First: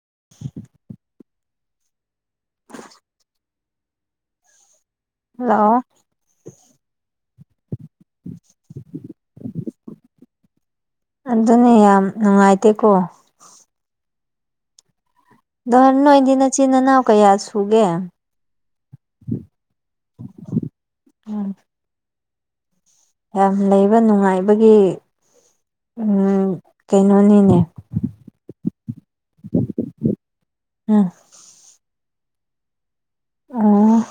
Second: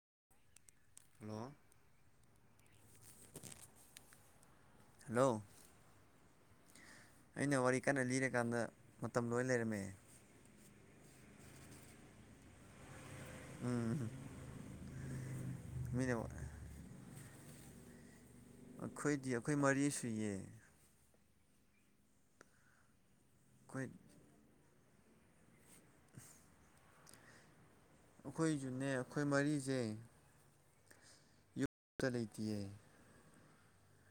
[unintelligible] Hello hello ꯑꯩꯅ ꯋꯥꯔꯤ ꯀꯟꯅ ꯂꯤꯔꯀꯥꯟꯗ ꯃꯇꯝ ꯂꯣꯏ ꯂꯩꯔꯝꯃꯦ ꯑꯗꯨꯅꯦ ꯌꯥꯝ ꯅꯨꯡꯉꯥꯏꯇꯦꯀꯣ ꯎꯝ ꯗꯍꯥꯟ ꯃꯤꯅ ꯅꯣꯏꯗꯤ ꯅꯆꯤꯟ ꯏꯅꯥꯎ ꯀꯌꯥ ꯁꯨꯒꯦ ꯑꯩꯈꯣꯏꯗꯤ ꯑꯩꯈꯣꯏ ꯃꯔꯤ ꯁꯨꯏ ꯑ ꯌꯥꯝ ꯑꯩꯈꯣꯏ ꯂꯩꯕ ꯅꯨꯡꯉꯥꯏꯕꯒꯤ ꯎ ꯀꯩꯅꯣꯅꯤꯅꯦ ꯑꯩꯈꯣꯏꯁꯨꯅꯦ ꯑꯩꯈꯣꯏ ꯃꯔꯤꯁꯦ ꯑꯥ ꯇ ꯆ ꯂꯩꯇꯦ ꯑꯥ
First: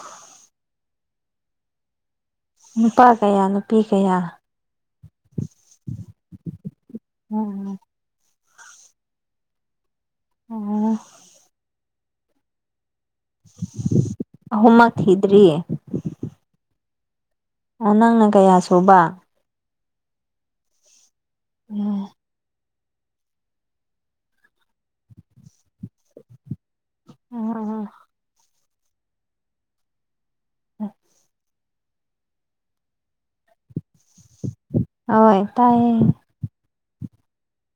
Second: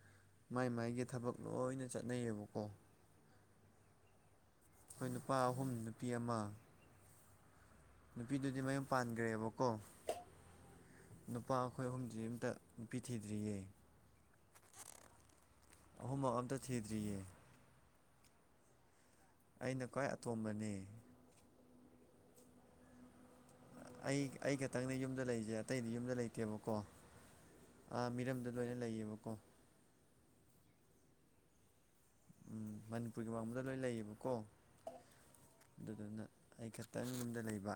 ꯥꯏ ꯃꯥꯏꯒꯤ ꯊꯕꯛ ꯂꯣꯏꯅ ꯆꯠ ꯅꯨꯄꯥ ꯀꯌꯥ ꯅꯨꯄꯤ ꯀꯌꯥ ꯑꯩꯈꯣꯏ ꯅꯨꯄꯥ ꯑꯍꯨꯝ ꯅꯨꯄꯤ ꯑꯃ ꯎꯝꯝ ꯅꯨꯄꯤꯗꯨꯗꯤ ꯃꯌꯨꯝ ꯄꯥꯟꯈ꯭ꯔꯦꯕꯀꯣ ꯑꯣ ꯅꯨꯄꯥ ꯑꯩꯈꯣꯏ ꯑꯍꯨꯝꯗꯤ ꯑꯝꯇ ꯄꯤꯊꯤꯗ꯭ꯔꯤꯌꯦ ꯑꯍꯨꯝꯃꯛ ꯊꯤꯗ꯭ꯔꯤ ꯑꯍꯨꯝꯃꯛ ꯑꯝꯇ ꯊꯤꯗ꯭ꯔꯤꯌꯦ ꯑꯣ ꯅꯪꯅ ꯀꯌꯥ ꯁꯨꯕ ꯑꯩꯅ ꯈ꯭ꯋꯥꯏ ꯑꯇꯣꯝꯕꯅꯤ ꯎꯝ ꯑꯩ ꯑꯩ ꯈꯇꯪꯗꯤ ꯌꯨꯝꯗ ꯂꯩꯖꯦ ꯑꯇꯩꯗꯤ ꯌꯨꯝꯗ ꯂꯩꯇꯦꯕꯀꯣ ꯎꯝ ꯑꯥ ꯃꯤꯔꯝꯗ ꯂꯣꯏꯅ ꯂꯩꯌꯦꯕꯀꯣ ꯎꯝ ꯎꯝ ꯃꯅꯤꯄꯨꯔꯒꯤ ꯃꯡꯃꯗ ꯂꯣꯏ ꯂꯩꯌꯦꯕꯀꯣ ꯍꯣꯏ ꯇꯥꯏꯌꯦ ꯑꯗꯨꯗꯨꯅ ꯑꯩ ꯈ ꯈꯤꯇꯪ ꯌꯨꯝꯗ ꯂꯩꯕ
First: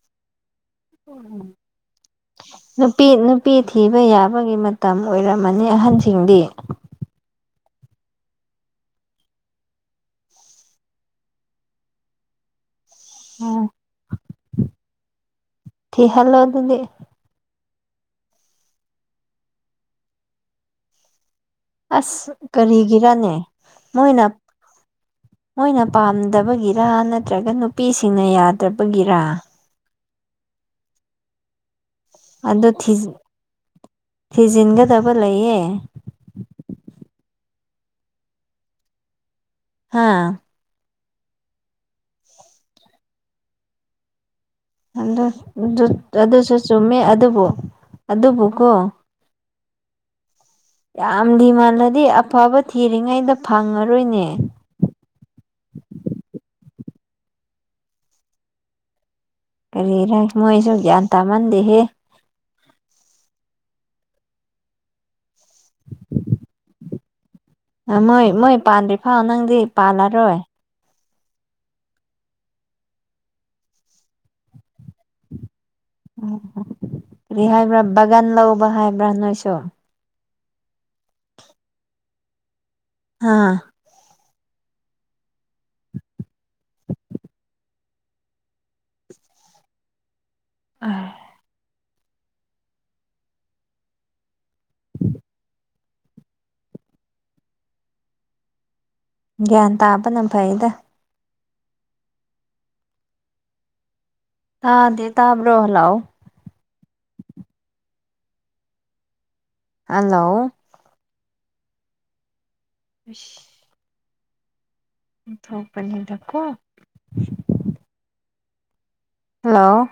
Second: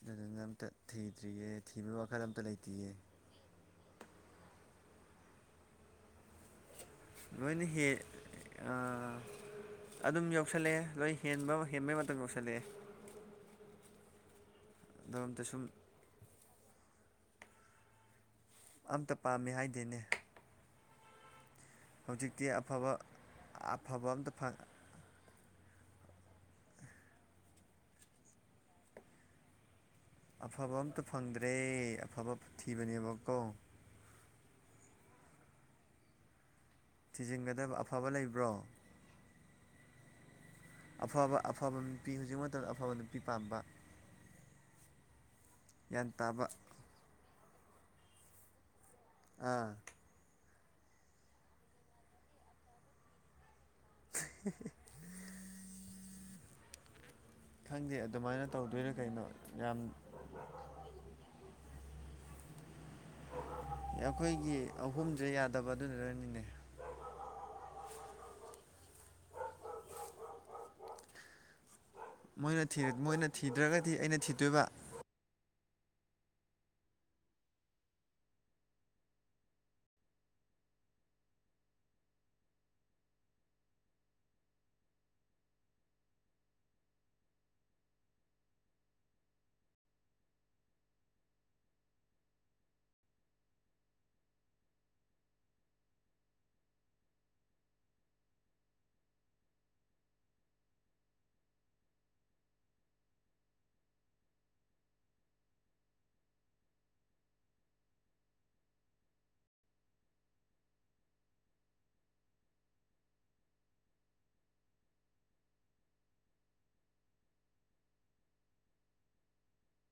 ꯑꯗꯨꯗꯅ ꯑꯝꯇ ꯎ ꯊꯤꯗ꯭ꯔꯤꯌꯦ ꯊꯤꯕꯒꯤ ꯋꯥꯈꯜ ꯑꯝꯇ ꯂꯩꯇꯤꯌꯦ ꯅꯨꯄꯤ ꯅꯨꯄꯤ ꯊꯤꯕ ꯌꯥꯕꯒꯤ ꯃꯇꯝ ꯑꯣꯏꯔꯝꯃꯅꯤ ꯑꯍꯟꯁꯤꯡꯗꯤ ꯅꯣꯏꯅ ꯍ ꯑꯗꯨꯝ ꯌꯧꯁꯜꯂꯛꯑꯦ ꯂꯣꯏ ꯍꯦꯟꯕ ꯍꯦꯟꯕꯩ ꯃꯇꯝ ꯌꯧꯁꯤꯜꯂꯛꯑꯦ ꯎꯝ ꯂꯣꯝꯗ ꯁꯨꯝ ꯎꯪꯦ ꯑꯝꯇ ꯄꯥꯝꯃꯦ ꯍꯥꯏꯗꯦꯅꯦ ꯑꯁ ꯍꯧꯖꯤꯛꯇꯤ ꯑꯐꯕ ꯀꯔꯤꯒꯤꯔꯅꯦ ꯑꯐꯕ ꯃꯣꯏꯅ ꯑꯝꯇ ꯃꯣꯏꯅ ꯄꯥꯝꯗꯕꯒꯤꯔ ꯅꯠꯇ꯭ꯔꯒ ꯅꯨꯄꯤꯁꯤꯡꯅ ꯌꯥꯗ꯭ꯔꯕꯒꯤꯔ ꯑꯐꯕ ꯑꯝꯇ ꯐꯪꯗ꯭ꯔꯦ ꯑꯐꯕ ꯑꯗꯨ ꯊꯤꯕꯅꯦꯕ ꯀꯣ ꯊꯤꯖꯤꯟꯒꯗꯕ ꯂꯩꯌꯦ ꯊꯤꯖꯤꯟꯒꯗꯕ ꯑꯐꯕ ꯂꯩꯕ꯭ꯔꯣ ꯍꯥꯥ ꯑꯐꯕ ꯑꯐꯕ ꯅꯨꯄꯤ ꯍꯧꯖꯤꯛ ꯃꯇꯝꯗ ꯑꯐꯕ ꯅꯨꯄꯤ ꯄꯥꯝꯕ꯫ ꯑꯗꯨ ꯒ꯭ꯌꯥꯟ ꯇꯥꯕ ꯑꯗꯨꯁꯨ ꯆꯨꯝꯃꯦ ꯑꯗꯨꯕꯨ ꯑꯗꯨꯕꯨꯀꯣ ꯑꯥ꯫ ꯌꯥꯝꯗꯤ ꯃꯥꯜꯂꯗꯤ ꯑꯐꯕ ꯊꯤꯔꯤꯉꯩꯗ ꯐꯪꯉꯔꯣꯏꯅꯦ꯫ ꯈꯪꯗꯦ ꯑꯗꯨꯃꯥꯏꯅ ꯇꯧꯗꯣꯏꯔ ꯀꯩꯅꯣ꯫ ꯌꯥꯝ ꯀꯔꯤꯔ ꯃꯣꯏꯁꯨ ꯒ꯭ꯌꯥꯟ ꯇꯥꯃꯟꯗꯦꯍꯦ ꯑꯩꯈꯣꯏꯒꯤ ꯑꯍꯨꯝꯁꯦ ꯌꯥꯗꯕ ꯑꯗꯨꯅꯔꯅꯤꯅꯦ ꯃꯣꯏ ꯃꯣꯏ ꯄꯥꯗ꯭ꯔꯤ ꯐꯥꯎ ꯅꯪꯗꯤ ꯄꯥꯜꯂꯔꯣꯏ ꯅ ꯃꯣꯏꯅ ꯊꯤꯗ꯭ꯔꯒꯗꯤ ꯑꯩꯅ ꯊꯤꯗꯣꯏꯕ ꯎ ꯀꯔꯤ ꯍꯥꯏꯕ꯭ꯔꯥ ꯕꯒꯟ ꯂꯧꯕ ꯍꯥꯏꯕ꯭ꯔꯥ ꯅꯣꯏꯁꯨ ꯑꯥ ꯑ ꯒ꯭ꯌꯥꯟ ꯇꯥꯕꯅ ꯐꯩꯗ ꯇꯥꯗꯦ ꯇꯥꯕ꯭ꯔꯣ ꯍꯂꯑꯣ ꯍꯜꯂꯣ ꯑ ꯊꯧ ꯄꯅꯤꯔ ꯊꯀꯣ ꯍꯜꯂꯣ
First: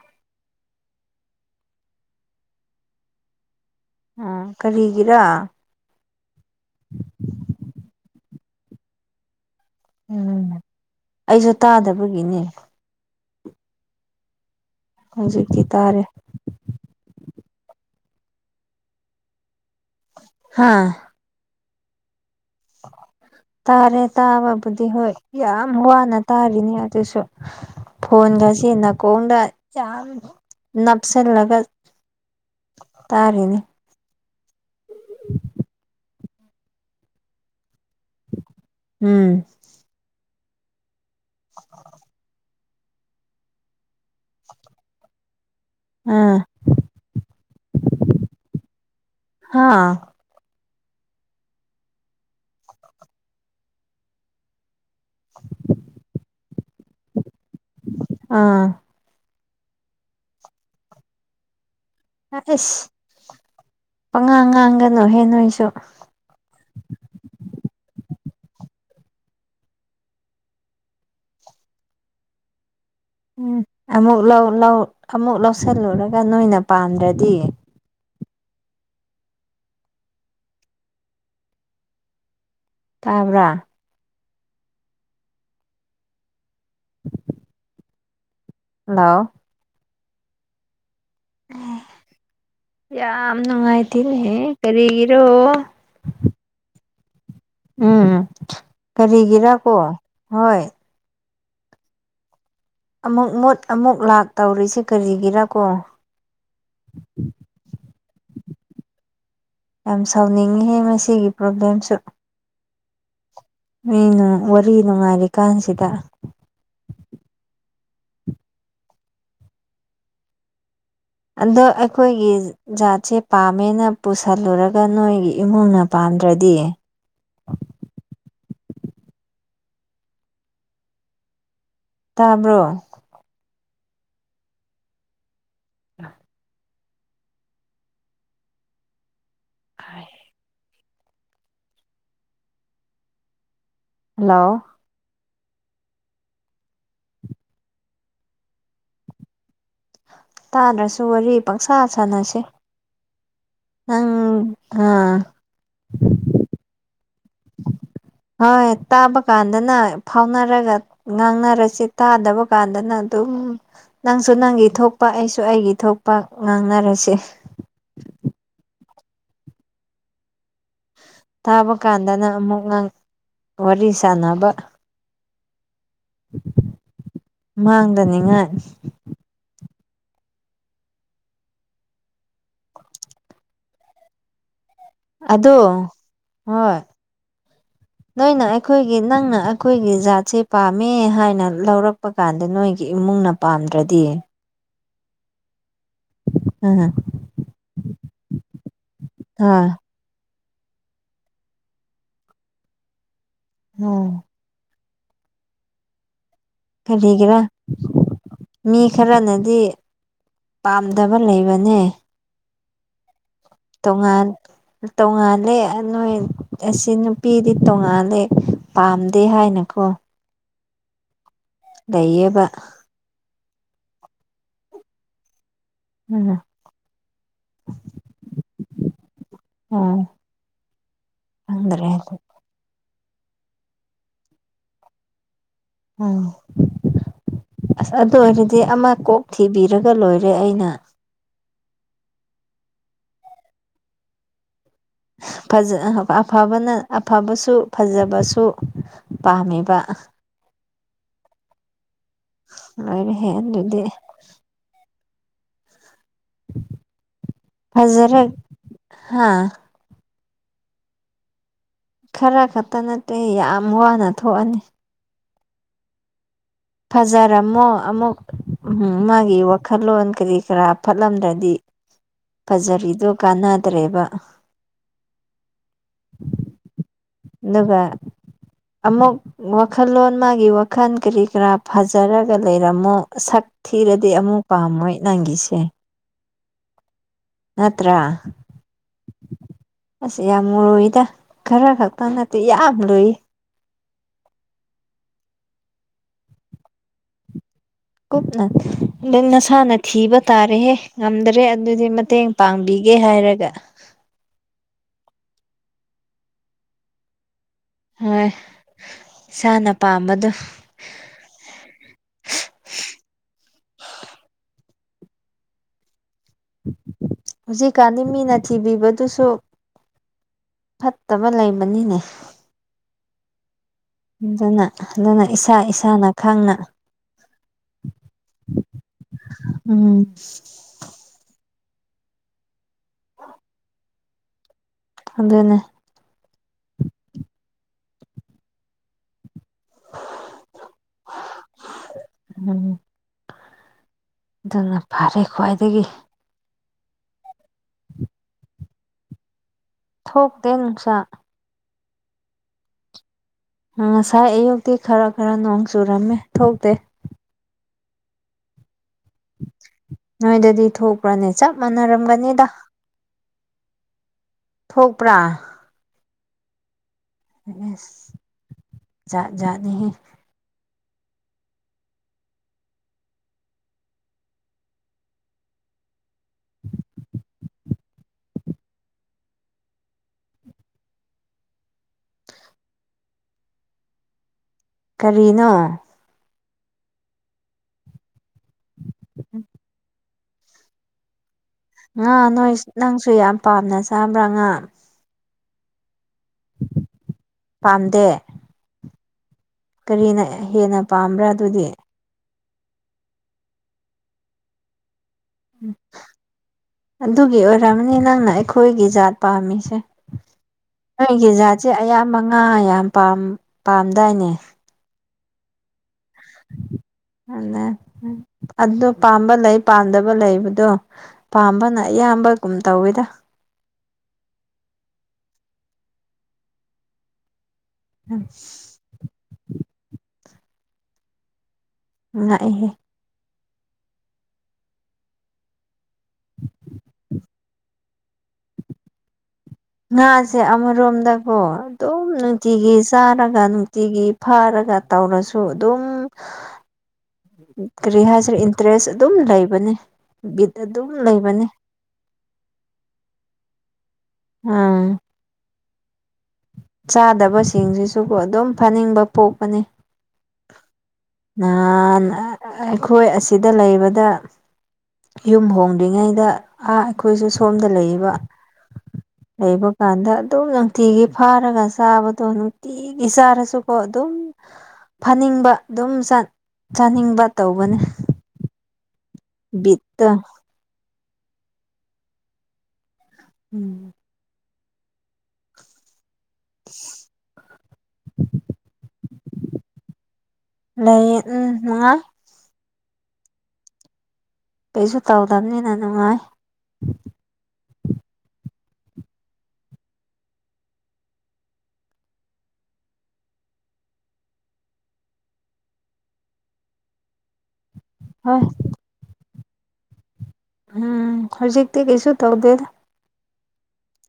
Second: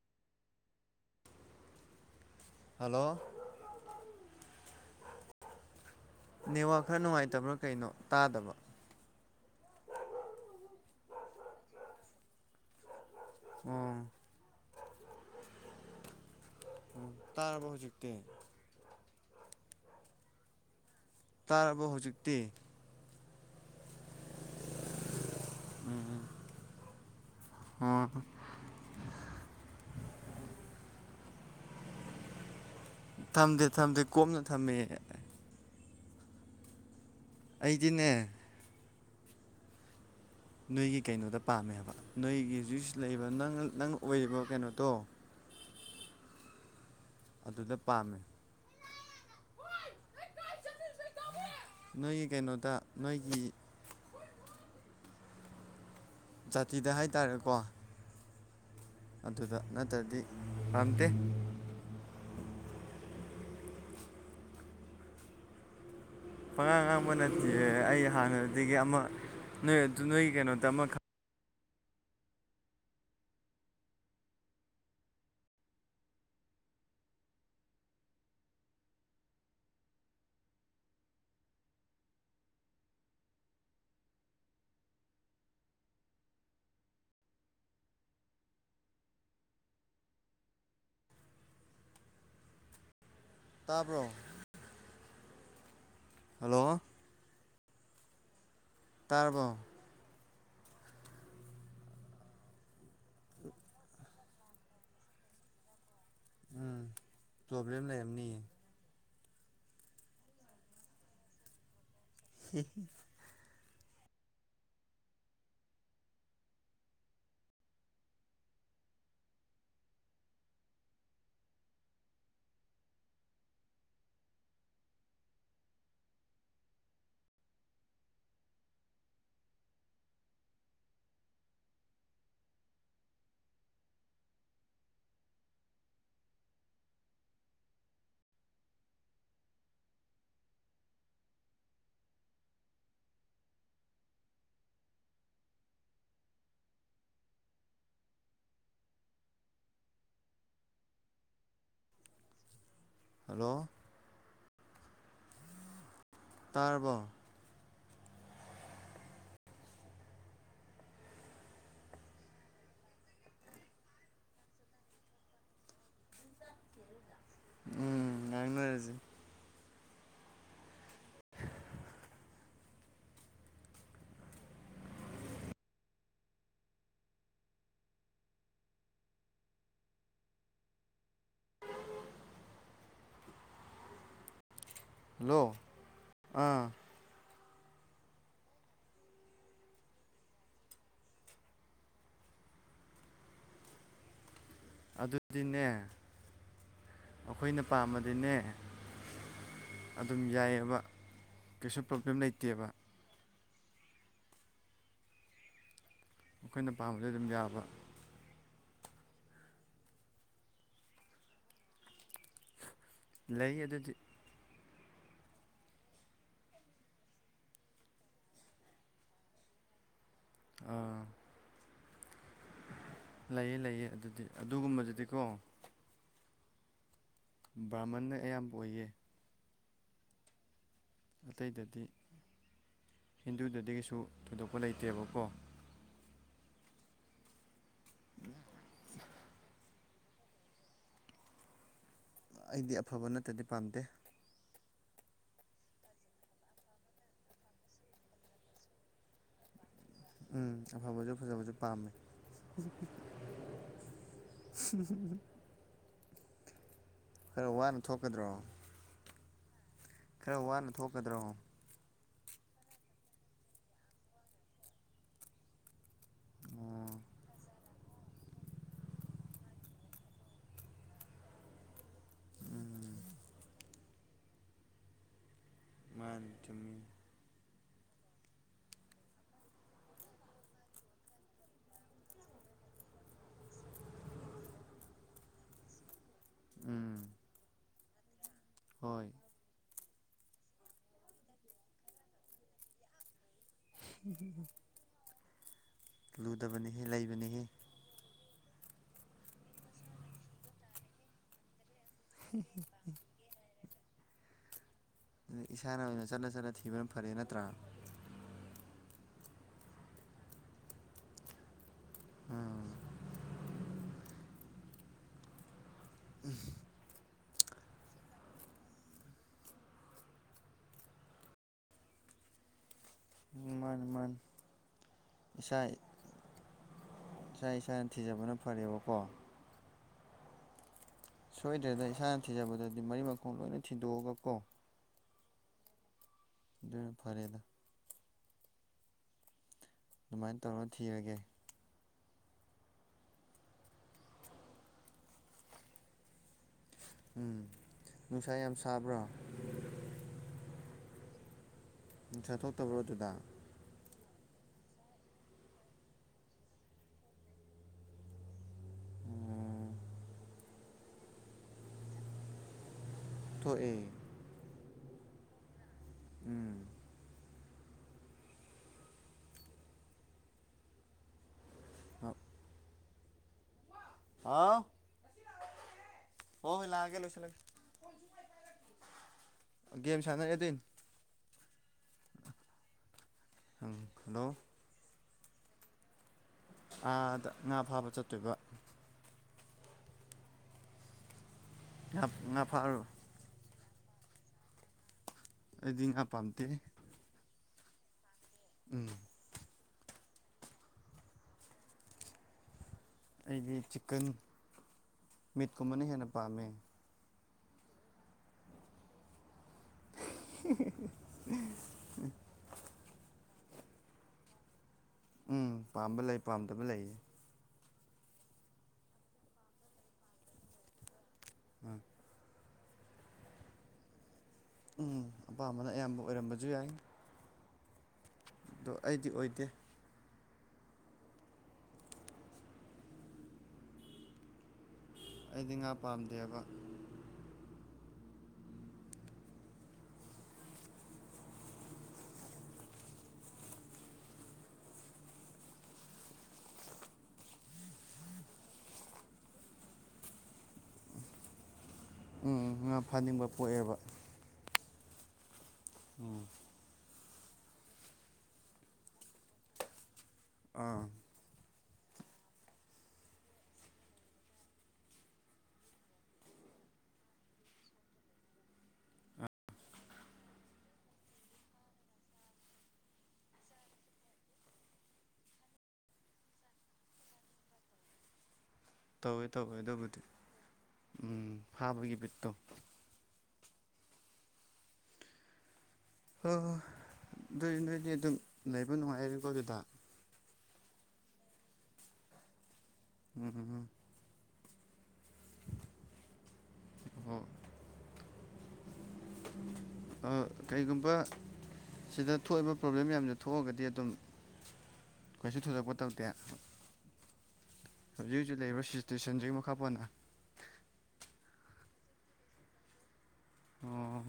ꯍꯜꯂꯣ ꯎꯝ ꯀꯔꯤꯒꯤꯔꯥ ꯅꯦꯋꯥꯛ ꯈꯔ ꯅꯨꯡꯉꯥꯏꯇꯕ꯭ꯔꯥ ꯀꯩꯅꯣ ꯇꯥꯗꯕ ꯎꯝ ꯑꯩꯁꯨ ꯇꯥꯗꯕꯒꯤꯅꯦ ꯎꯝ ꯍꯧꯖꯤꯛꯇꯀꯤ ꯇꯥꯔꯦ ꯇꯥꯔꯕ ꯍꯧꯖꯤꯛꯇꯤ ꯍꯥꯥ ꯇꯥꯔꯕ ꯍꯧꯖꯤꯛꯇꯤ ꯇꯥꯔꯦ ꯇꯥꯕꯕꯨꯗꯤ ꯍꯣꯏ ꯌꯥꯝ ꯋꯥꯅ ꯇꯥꯔꯤꯅꯤ ꯑꯗꯨꯁꯨ ꯑꯣ ꯐꯣꯟꯒꯁꯤ ꯅꯥꯀꯣꯡꯗ ꯌꯥꯝ ꯅꯞꯁꯤꯜꯂꯒ ꯇꯥꯔꯤꯅꯤ ꯊꯝꯗꯦ ꯊꯝꯗꯦ ꯀꯣꯝꯅ ꯊꯝꯃꯦ ꯑꯩꯗꯤꯅꯦ ꯎꯝ ꯅꯣꯏꯒꯤ ꯀꯩꯅꯣꯗ ꯄꯥꯝꯃꯦꯕ ꯅꯣꯏꯒꯤ ꯍꯧꯖꯤꯛ ꯂꯩꯕ ꯅꯪ ꯅꯪ ꯑꯣꯏꯔꯤꯕ ꯀꯩꯅꯣꯗꯣ ꯑꯥ ꯑꯗꯨꯗ ꯄꯥꯝꯃꯦ ꯍꯥꯥ ꯅꯣꯏꯒꯤ ꯀꯩꯅꯣꯗ ꯅꯣꯏꯒꯤ [unintelligible] ꯖꯥꯇꯤꯗ ꯍꯥꯏꯇꯥꯔꯦꯀꯣ ꯑꯥ ꯑꯗꯨꯗ ꯅꯠꯇ꯭ꯔꯗꯤ ꯄꯥꯝꯗꯦ ꯑꯁ ꯄꯉꯥꯡ ꯉꯥꯡꯒꯅꯨ ꯍꯦ ꯅꯣꯏꯁꯨ ꯄꯉꯥꯡ ꯉꯥꯡꯕ ꯅꯠꯇꯦ ꯑꯩ ꯍꯥꯟꯅꯗꯒꯤ ꯑꯃ ꯅ ꯇꯨ ꯅ ꯀꯩꯅꯣ ꯇꯃ ꯎꯝꯨ ꯑꯃꯨꯛ ꯂꯧꯁꯤꯜꯂꯨꯔꯒ ꯅꯣꯏꯅ ꯄꯥꯝꯗ꯭ꯔꯗꯤ ꯇꯥꯕ꯭ꯔꯥ [unintelligible] ꯍꯜꯂꯣ ꯌꯥꯝꯝ ꯇꯥꯕ꯭ꯔꯣ ꯅꯨꯡꯉꯥꯏꯇꯅꯦ ꯀꯔꯤꯒꯤꯔꯣ ꯍꯜꯂꯣ ꯎꯝ ꯇꯥꯔꯕꯣ ꯀꯔꯤꯒꯤꯔꯥ ꯀꯣ ꯍꯣꯏ ꯑꯃꯨꯛ ꯃꯨꯠ ꯑꯃꯨꯛ ꯂꯥꯛ ꯇꯧꯔꯤꯁꯤ ꯀꯔꯤꯒꯤꯔꯥ ꯀꯣ꯫ ꯎꯝ ꯄ꯭ꯔꯣꯕ꯭ꯂꯦꯝ ꯂꯩꯔꯝꯅꯤ꯫ ꯌꯥꯝ ꯁꯥꯎꯅꯤꯡꯉꯤ ꯃꯁꯤꯒꯤ ꯄ꯭ꯔꯣꯕ꯭ꯂꯦꯝꯁꯨ꯫ ꯑꯦ꯫ ꯃꯤꯅ ꯋꯥꯔꯤ ꯅꯨꯡꯉꯥꯏꯔꯤꯀꯥꯟꯁꯤꯗ꯫ ꯑꯗꯣ ꯑꯩꯈꯣꯏꯒꯤ ꯖꯥꯠꯁꯦ ꯄꯥꯝꯃꯦꯅ ꯄꯨꯁꯜꯂꯨꯔꯒ ꯅꯣꯏꯒꯤ ꯏꯃꯨꯡꯅ ꯄꯥꯝ ꯗ꯭ꯔꯗꯤ [unintelligible] ꯇꯥꯕ꯭ꯔꯣ꯫ [unintelligible] ꯍꯥꯏ꯫ ꯍꯜꯂꯣ꯫ ꯇꯥꯗ꯭ꯔꯁꯨ ꯋꯥꯔꯤ ꯄꯪꯁꯥ ꯁꯥꯟꯅꯁꯦ꯫ ꯍꯜꯂꯣ꯫ ꯅꯪ ꯑꯥ ꯔꯕꫭ ꯍꯣꯏ ꯇꯥꯕ ꯀꯥꯟꯗꯅ ꯐꯥꯎꯅꯔꯒ ꯉꯥꯡꯅꯔꯁꯤ ꯇꯥꯗꯕ ꯀꯥꯟꯗꯅ ꯑꯗꯨꯝ ꯎꯝ ꯅꯪꯁꯨ ꯅꯪꯒꯤ ꯊꯣꯛꯄ ꯑꯩꯁꯨ ꯑꯩꯒꯤ ꯊꯣꯛꯄ ꯉꯥꯡꯅꯔꯁꯦ꯫ ꯎꯝ ꯉꯥꯡꯅꯔꯁꯤ꯫ ꯇꯥꯕ ꯀꯥꯟꯗꯅ ꯑꯃꯨꯛ ꯉꯥꯡ ꯋꯥꯔꯤ ꯁꯥꯟꯅꯕ꯫ ꯃꯥꯡꯗꯅꯤꯡꯉꯥꯏ꯫ ꯍꯜꯂꯣ ꯑꯗꯣ ꯑꯥ ꯍꯣꯏ [unintelligible] ꯅꯣꯏꯅ ꯑꯩꯈꯣꯏꯒꯤ ꯅꯪꯅ ꯑꯩꯈꯣꯏꯒꯤ ꯖꯥꯠꯁꯦ ꯄꯥꯝꯃꯦ ꯍꯥꯏꯅ ꯂꯧꯔꯛꯄ ꯀꯥꯟꯗ ꯅꯣꯏꯒꯤ ꯏꯃꯨꯡ ꯃꯨꯡꯅ ꯄꯥꯝꯗ꯭ꯔꯗꯤ ꯑꯗꯨꯗꯤꯅꯦ ꯎꯝ ꯑꯩꯈꯣꯏꯅ ꯄꯥꯝꯃꯗꯤꯅꯦ ꯍꯣꯏ ꯑꯗꯨꯝ ꯌꯥꯏꯑꯦꯕ ꯀꯩꯁꯨ ꯄ꯭ꯔꯣꯕ꯭ꯂꯦꯝ ꯂꯩꯇꯦꯕ꯫ ꯎꯝ꯫ ꯑꯩꯈꯣꯏꯅ ꯄꯥꯝꯕꯗꯩ ꯑꯗꯨꯝ ꯀꯔꯤꯒꯤꯔꯥ ꯌꯥꯕ꯫ ꯃꯤ ꯈꯔꯅꯗꯤ ꯄꯥꯝꯗꯕ ꯂꯩꯕꯅꯦ꯫ ꯂꯩ ꯑꯗꯨꯗꯤ꯫ ꯇꯣꯉꯥꯟ ꯇꯣꯡꯉꯥꯜꯂꯦ ꯅꯣꯏ ꯑꯁꯤ ꯅꯨꯄꯤꯗꯤ ꯇꯣꯉꯥꯜꯂꯦ ꯄꯥꯝꯗꯦ ꯍꯥꯏꯅꯀꯣ [unintelligible] ꯑꯥ꯫ ꯂꯩꯌꯦꯕ꯫ ꯂꯩꯌꯦ-ꯂꯩꯌꯦ ꯑꯗꯨꯗꯤ ꯑꯗꯨꯒꯨꯝꯕꯗꯨꯗꯤꯀꯣ ꯎꯝ꯫ ꯕ꯭ꯔꯥꯃꯟꯅ ꯑꯌꯥꯝꯕ ꯑꯣꯏꯌꯦ꯫ ꯎꯝ ꯈꯪꯗ꯭ꯔꯦ ꯑꯗꯨ ꯍꯤꯟꯗꯨꯗꯒꯤꯁꯨ ꯊꯣꯏꯗꯣꯛꯄ ꯂꯩꯇꯦꯕꯀꯣ꯫ ꯎꯝ ꯑꯁ ꯑꯗꯨ ꯑꯣꯏꯔꯗꯤ ꯑꯃ ꯀꯣꯛ ꯊꯤꯕꯤ ꯔꯒ ꯂꯣꯏꯔꯦ ꯑꯩꯅ ꯑꯩꯗꯤ ꯑꯐꯕ ꯅꯠꯇꯗꯤ ꯄꯥꯝꯗꯦ꯫ [unintelligible] ꯐꯖ ꯑꯐꯕꯅ ꯑꯐꯕꯁꯨ ꯐꯖꯕꯁꯨ ꯄꯥꯝꯃꯤꯕ꯫ ꯎꯝ ꯑꯐꯕꯁꯨ ꯐꯖꯕꯁꯨ ꯄꯥꯝꯃꯦ꯫ ꯂꫭꯏꯔꯦꯍꯦ ꯑꯗꯨꯗꯤ꯫ [unintelligible] [inaudible] ꯈꯔ ꯋꯥꯅ ꯊꯣꯛꯀꯗ꯭ꯔꯣ꯫ ꯍꯥꯥ꯫ ꯈꯔ ꯋꯥꯅ ꯊꯣꯛꯀꯗ꯭ꯔꯣ ꯈꯔ ꯈꯛꯇ ꯅꯠꯇꯦ ꯌꯥꯝ ꯋꯥꯅ ꯊꯣꯛꯑꯅꯤ ꯑꯣ ꯐꯖꯔꯝꯃꯣ ꯑꯃꯨꯛ ꯃꯥꯒꯤ ꯋꯥꯈꯜꯂꯣꯟ ꯀꯔꯤ ꯀꯔꯥ ꯐꯠꯂꯝꯗ꯭ꯔꯗꯤ ꯎꯝ ꯐꯖꯔꯤꯗꯨꯣ ꯀꯥꯟꯅꯗ꯭ꯔꯦꯕ ꯃꯥꯥꯟꯇꯃꯤ ꯑꯗꯨꯒ ꯑꯃꯨꯛ ꯋꯥꯈꯜꯂꯣꯟ ꯃꯥꯒꯤ ꯋꯥꯈꯜ ꯀꯔꯤ ꯀꯔꯥ ꯐꯖꯔꯒ ꯂꯩꯔꯝꯃꯣꯛ ꯊꯤꯔꯗꯤ ꯑꯃꯨꯛ ꯄꯥꯝꯃꯣꯏ ꯅꯪꯒꯤꯁꯦ ꯎꯝ ꯅꯠꯇ꯭ꯔ ꯍꯣꯏ ꯑꯁ ꯌꯥꯝ ꯃꯨꯔꯨꯏꯗ ꯈꯔ ꯈꯛꯇꯪ ꯅꯠꯇꯦ ꯌꯥꯝ ꯂꯨꯏ ꯑꯗꯨ ꯂꯨꯗꯕꯅꯤꯍ ꯂꯩꯕꯅꯤꯍ ꯀꯨꯞꯅ ꯑꯗꯨ ꯅꯁꯥꯅ ꯊꯤꯕ ꯇꯥꯔꯦꯍꯦ ꯉꯝꯗ꯭ꯔꯦ ꯑꯗꯨꯗꯤ ꯃꯇꯦꯡ ꯄꯥꯡꯕꯤꯒꯦ ꯍꯥꯏꯔꯒ ꯏꯁꯥꯅ ꯑꯣꯏꯅ ꯆꯠꯂ ꯆꯠꯂ ꯊꯤꯕꯅ ꯐꯔꯦ ꯅꯠꯇ꯭ꯔꯥ ꯍꯣꯏ ꯏꯁꯥꯅ ꯄꯥꯝꯕꯗꯣ ꯎꯝ ꯍꯧꯖꯤꯛꯀꯥꯟꯅꯤ ꯃꯤꯅ ꯊꯤꯕꯤꯕꯗꯨꯁꯨ ꯐꯠꯇꯕ ꯂꯩꯕꯅꯤꯅꯦ ꯃꯥꯅꯤ ꯃꯥꯅꯤ ꯑꯗꯨꯅ ꯑꯗꯨꯅ ꯏꯁꯥ ꯏꯁꯥꯅ ꯈꯪꯅ ꯏꯁꯥ ꯏꯁꯥꯅ ꯊꯤꯖꯕꯅ ꯐꯔꯦꯕꯀꯣ ꯎꯝ ꯁꯣꯏꯗ꯭ꯔꯗ ꯏꯁꯥꯅ ꯊꯤꯖꯕꯗꯗꯤ ꯃꯔꯤ ꯃꯈꯣꯡ ꯂꯣꯏꯅ ꯊꯤꯗꯣꯛꯑꯒ ꯀꯣ ꯑꯗꯨꯗꯟꯅꯦ ꯐꯔꯦꯗ ꯑꯗꯨꯃꯥꯏꯅ ꯇꯧꯔꯒ ꯊꯤꯔꯒꯦ ꯎꯝ ꯑꯗꯨꯅ ꯐꯔꯦ ꯈ꯭ꯋꯥꯏꯗꯒꯤ ꯎꯝ ꯅꯨꯡꯁꯥ ꯌꯥꯝ ꯁꯥꯕ꯭ꯔꯥ ꯊꯣꯛꯣꯛꯇꯦ ꯅꯨꯡꯁꯥ ꯎ ꯆꯠꯊꯣꯛꯇꯕ꯭ꯔꯣ ꯑꯗꯨꯗꯥ ꯉꯁꯥꯏ ꯑꯌꯨꯛꯇꯤ ꯈꯔ ꯈꯔ ꯅꯣꯡ ꯆꯨꯔꯝꯃꯦ ꯊꯣꯛꯇꯦ ꯎꯝ ꯅꯣꯏꯗꯗꯤ ꯊꯣꯀ ꯔꯅꯤ ꯆ ꯃ ꯅꯔꯝꯒꯅꯤꯗ ꯊꯣꯛꯑꯏ ꯊꯣꯛꯄ꯭ꯔꯥ ꯎꯝ ꯁ ꯆ ꯌꯥꯥꯅꯤꯍꯦ ꯑꯞ ꯑ ꯍ ꯍꯣꯏ ꯂꯥꯛꯒꯦ ꯂꯣꯏꯁꯤ ꯂ ꯦꯝꯦꯝꯁꯤ ꯑꯅꯅ ꯌꯗꯤꯤꯟ ꯎꯝ ꯍꯜꯂꯣ ꯀꯔꯤꯅꯣ ꯑꯥꯗ ꯉꯥ ꯐꯥꯕ ꯆꯠꯇꯣꯏꯕ ꯎꯝ ꯉꯥ ꯅꯣꯏ ꯅꯪꯁꯨ ꯌꯥꯝ ꯄꯥꯝꯅ ꯆꯥꯕ꯭ꯔꯥ ꯉꯥ ꯑꯖꯤꯡ ꯍꯥꯄꯥꯝꯇ ꯄꯥꯝꯗꯦ ꯎ ꯀꯔꯤꯅ ꯍꯦꯟꯅ ꯄꯥꯝꯕ꯭ꯔꯥ ꯑꯗꯨꯗꯤ ꯑꯩꯗꯤ ꯆꯤꯛꯀꯟ ꯃꯤꯠꯀꯨꯝꯕꯅ ꯍꯦꯟꯅ ꯄꯥꯝꯃꯦ ꯑꯗꯨꯒꯤ ꯑꯣꯏꯔꯝꯃꯅꯤ ꯅꯪꯅ ꯑꯩꯈꯣꯏꯒꯤ ꯖꯥꯠ ꯄꯥꯝꯃꯤ ꯁꯦ ꯅꯣꯏꯒꯤ ꯖꯥꯠꯁꯦ ꯑꯌꯥꯝꯕ ꯉꯥ ꯌꯥꯝꯌꯥꯝ ꯄꯥꯝ ꯄꯥꯝꯗꯥꯏꯅꯦ ꯎꯝ ꯄꯥꯝꯕ ꯂꯩ ꯄꯥꯝꯗꯕ ꯂꯩꯌꯦ ꯑꯗꯣ ꯄꯥꯝꯕ ꯂꯩ ꯄꯥꯝꯗꯕ ꯂꯩꯕꯗꯣ ꯄꯥꯝꯕꯅ ꯎꯝ ꯑꯌꯥꯝꯕ ꯀꯨꯝ ꯇꯧꯋꯦꯗ ꯎꯝ ꯑꯄꯥꯝꯕꯅ ꯑꯌꯥꯝꯕ ꯑꯣꯏꯔꯝꯕꯁꯨ ꯌꯥꯏ ꯑꯗꯣ ꯑꯩꯗꯤ ꯑꯣꯏꯗꯦ ꯉꯛꯑꯦꯍꯦ ꯑꯩꯗꯤ ꯉꯥ ꯄꯥꯝꯗꯦꯕ ꯉꯥꯁꯦ ꯑꯃꯔꯣꯝꯗꯀꯣ ꯑꯗꯨꯝ ꯅꯨꯡꯇꯤꯒꯤ ꯆꯥꯔꯒ ꯅꯨꯡꯇꯤꯒꯤ ꯐꯥꯔꯒ ꯇꯧꯔꯁꯨ ꯑꯗꯨꯝ [unintelligible] ꯀꯔꯤ ꯍꯥꯏꯁꯤꯔꯦ ꯏꯟꯇꯔꯦꯁ ꯑꯗꯨꯝ ꯂꯩꯕꯅꯤ ꯕꯤꯠ ꯑꯗꯨꯝ ꯂꯩꯕꯅꯤ ꯎꯝ ꯉꯥ ꯐꯥꯅꯤꯡꯕ ꯄꯣꯛꯑꯦꯕ ꯑꯥ ꯎꯝ ꯆꯥꯗꯕꯁꯤꯡꯁꯤꯁꯨ ꯑꯗꯨꯝ ꯐꯥꯅꯤꯡꯕ ꯄꯣꯛꯄꯅꯤ ꯑꯥ ꯅꯍꯥꯟ ꯑꯩꯈꯣꯏ ꯑꯁꯤꯗ ꯂꯩꯕꯗ ꯌꯨꯝ ꯍꯣꯡꯗ꯭ꯔꯤꯉꯩꯗ ꯑꯥ ꯑꯩꯈꯣꯏꯁꯨ ꯁꯣꯝꯗ ꯂꯩꯔꯤꯕ ꯂꯩꯕ ꯀꯥꯟꯗ ꯑꯗꯨꯝ ꯅꯨꯡꯊꯤꯒꯤ ꯐꯥꯔꯒ ꯆꯥꯕꯗꯣ ꯅꯨꯡꯇꯤꯒꯤ ꯆꯥꯔꯁꯨꯀꯣ ꯑꯗꯨꯝ ꯐꯥꯅꯤꯡꯕ ꯑꯗꯨꯝ ꯆꯥꯅꯤꯡꯕ ꯇꯧꯕꯅꯦ ꯇꯧꯋꯦ ꯇꯧꯋꯦ ꯑꯗꯨꯕꯨꯗꯤ ꯕꯤꯠꯇꯣ ꯎꯝ ꯐꯥꯕꯒꯤ ꯕꯤꯠꯇꯣ ꯎꯝ ꯍꯣꯏ ꯍꯣꯏ ꯑꯗꯨꯏ ꯅꯣꯏꯗꯤ ꯑꯗꯨꯝ ꯂꯩꯕ ꯅꯨꯡꯉꯥꯏꯔꯦꯀꯣ ꯑꯗꯨꯗ ꯂꯩꯌꯦ ꯎꯝ ꯃꯉꯥ ꯎꯝ ꯀꯩꯁꯨ ꯇꯧꯗꯕꯅꯤꯅ ꯅꯨꯡꯉꯥꯏ ꯀꯩꯒꯨꯝꯕ ꯁꯤꯗ ꯊꯣꯛꯏꯕ ꯄ꯭ꯔꯣꯕ꯭ꯂꯦꯝ ꯃꯌꯥꯝꯁꯦ ꯊꯣꯛꯑꯒꯗꯤ ꯑꯗꯨꯝ ꯀꯩꯁꯨ ꯊꯣꯏꯗꯣꯛꯄ ꯇꯧꯗꯦ ꯍꯧꯖꯤꯛ ꯍꯧꯖꯤꯛ ꯍꯣꯏ ꯂꯩꯔꯤꯕ ꯁꯤꯆꯇꯨꯋꯦꯁꯟꯁꯤꯒꯤ ꯃꯈꯥ ꯄꯣꯟꯅ ꯎꯝ ꯍꯧꯖꯤꯛꯇꯤ ꯀꯩꯁꯨ ꯇꯧꯗꯦ ꯑꯣ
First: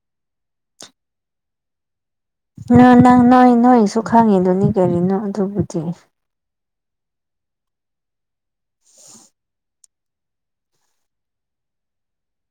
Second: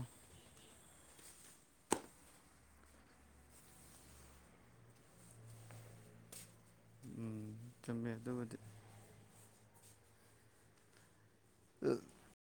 ꯎ ꯅꯪ ꯅꯣꯏ ꯅꯣꯏꯁꯨ ꯈꯪꯉꯤꯗꯨꯅꯤ ꯀꯔꯤꯅꯣ ꯑꯗꯨꯕꯨꯗꯤ ꯎꯝ ꯆꯨꯝꯃꯦ ꯑꯗꯨꯕꯨꯗꯤ ꯎꯝ